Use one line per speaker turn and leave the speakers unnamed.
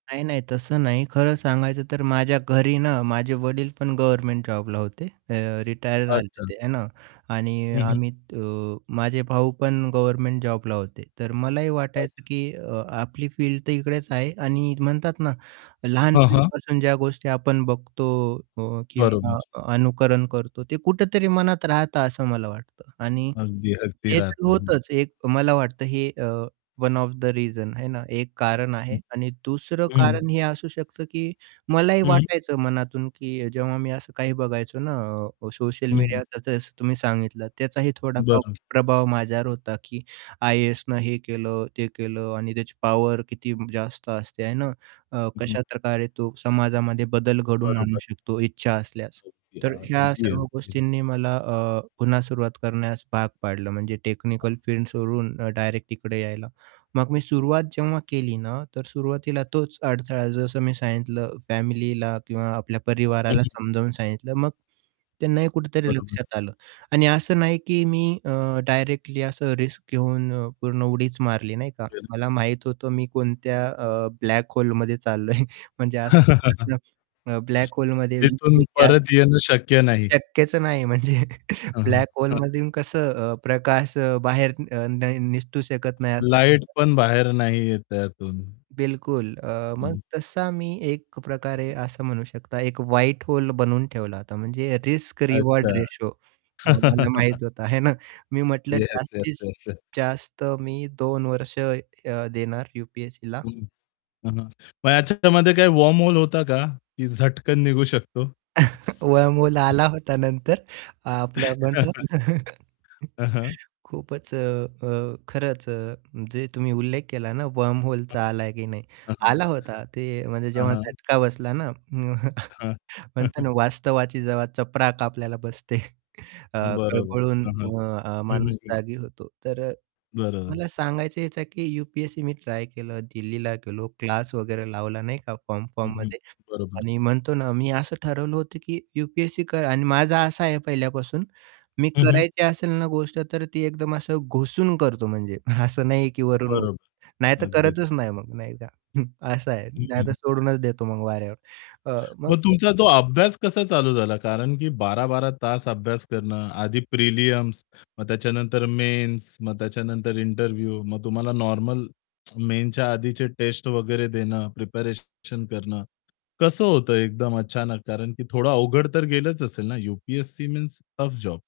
नाही, नाही. तसं नाही खरं सांगायचं तर माझ्या घरी ना, माझे वडील पण गव्हर्नमेंट जॉबला होते, अ, रिटायर झाले
अच्छा.
ते आहे ना, आणि अ,
हं, हं.
आम्ही अ, माझे भाऊ पण गव्हर्नमेंट जॉबला होते. तर मलाही
अच्छा.
वाटायचं की अ, आपली फील्ड तर इकडेच आहे आणि म्हणतात ना
हं, हं.
लहानपणीपासून ज्या गोष्टी आपण बघतो अ, किंवा
बरोबर.
अनुकरण करतो ते कुठेतरी मनात राहतं असं मला वाटतं आणि
अगदी, अगदी
ते
राहतं. हं.
होतंच एक मला वाटतं हे uh, one of the reasons आहे ना. एक कारण आहे
हं,
आणि दुसरं
हं.
कारण हे असू शकतं की मलाही
हं.
वाटायचं मनातून की जेव्हा मी असं काही बघायचो ना, अ, सोशल
हं, हं.
मीडिया जसं तुम्ही सांगितलं त्याचाही थोडा फार
बरं.
प्रभाव माझ्यावर होता, की आय-ए-एसनं हे केलं ते केलं आणि त्याची पॉवर किती जास्त असते आहे ना, अ,
हं, हं.
कशाप्रकारे तो समाजामध्ये बदल घडवून आणू
बरोबर.
शकतो इच्छा असल्यास.
अगदी,
तर ह्या
अगदी,
सर्व
अगदी.
गोष्टींनी मला अ, पुन्हा सुरुवात करण्यास भाग पाडलं म्हणजे टेक्निकल फील्ड सोडून डायरेक्ट तिकडे यायला. मग मी सुरुवात जेव्हा केली ना तर सुरुवातीला तोच अडथळा जसं मी सांगितलं फॅमिलीला किंवा आपल्या
हं,
परिवाराला
हं.
समजावून सांगितलं, मग त्यांनाही कुठेतरी
बरोबर.
लक्षात आलं आणि असं नाही की मी अ, डायरेक्टली असं रिस्क घेऊन अ, पूर्ण उडीच मारली नाही का,
[unintelligible]
मला माहित होतं मी कोणत्या अ, ब्लॅक होलेमध्ये चाललोय म्हणजे असं [unintelligible] ब्लॅक होलेमध्ये
तिथून
यु-पी-एस-सी [unintelligible]
परत येणं शक्य नाही.
शक्यच नाही, म्हणजे
हां, हां,
ब्लॅक
हां.
होलेमधून कसं अ, प्रकाश बाहेर अ, न निसटू शकत नाही असं
लाईट
[unintelligible]
पण बाहेर नाही येत त्यातून.
बिलकुल अ, मग
हं.
तसा मी एक प्रकारे असं म्हणू शकता एक व्हाईट होल बनवून ठेवला होता म्हणजे रिस्क
अच्छा.
रिवॉर्ड रेशिओ अ, मला माहीत होता, हे ना. मी म्हंटलं
येस, येस,
जास्तीत
येस, येस.
जास्त मी 2 वर्ष अ, देणार यु-पी-एस-सीला.
हं, हं, हं. मग याच्यामध्ये काही वर्महोल होता का? की झटकन निघू शकतो?
वर्महोल आला
[unintelligible]
होता नंतर अ, आपलं म्हणतात ना
हं, हं.
खूपच अ, अ, खरंच अ, जे तुम्ही उल्लेख केला ना
हं,
वर्महोलचा आला की नाही.
हं, हं.
आला होता ते म्हणजे
हं,
जेव्हा
हं.
झटका बसला ना,
हां. हं,
म्हणतो
हं.
ना, वास्तव्याची जेव्हा चपराक आपल्या बसते, अ,
बरोबर.
खळबळून
हां, हां,
अ, अ,
हं, हं,
माणूस
हं.
जागी होतो. तर अ,
बरोबर.
मला सांगायचं याचा की यु-पी-एस-सी मी ट्राय केलं, दिल्लीला गेलो, क्लास वगैरे लावला नाही का
हं, हं.
फॉर्म-फॉर्ममध्ये
बरोबर.
आणि म्हणतो ना, मी असं ठरवलं होतं की यु-पी-एस-सी कर अन् माझा असा आहे पहिल्यापासून, मी
हं, हं.
करायची असेल ना, गोष्ट तर ती एकदम असं घुसून करतो म्हणजे, असं नाहीये की वरून-वरून.
बरोबर,
नाही तर
अगदीच.
करतच नाही मग नाही का, असं आहे.
हं,
नाहीतर
हं.
सोडूनच देतो मग वाऱ्यावर अ, मग
मग
अ
तुमचा तो अभ्यास कसा चालू झाला कारण की 12-12 तास अभ्यास करणं आधी प्रीलिम्स मग त्याच्यानंतर मेन्स मग त्याच्यानंतर इंटरव्ह्यू मग तुम्हाला नॉर्मल मेन्सच्या आधीचे टेस्ट वगैरे देणं प्रिपेरेशन करणं, कसं होतं एकदम अचानक कारण की थोडं अवघड तर गेलंच असेल ना यूपीएससी मीन्स टफ जॉब.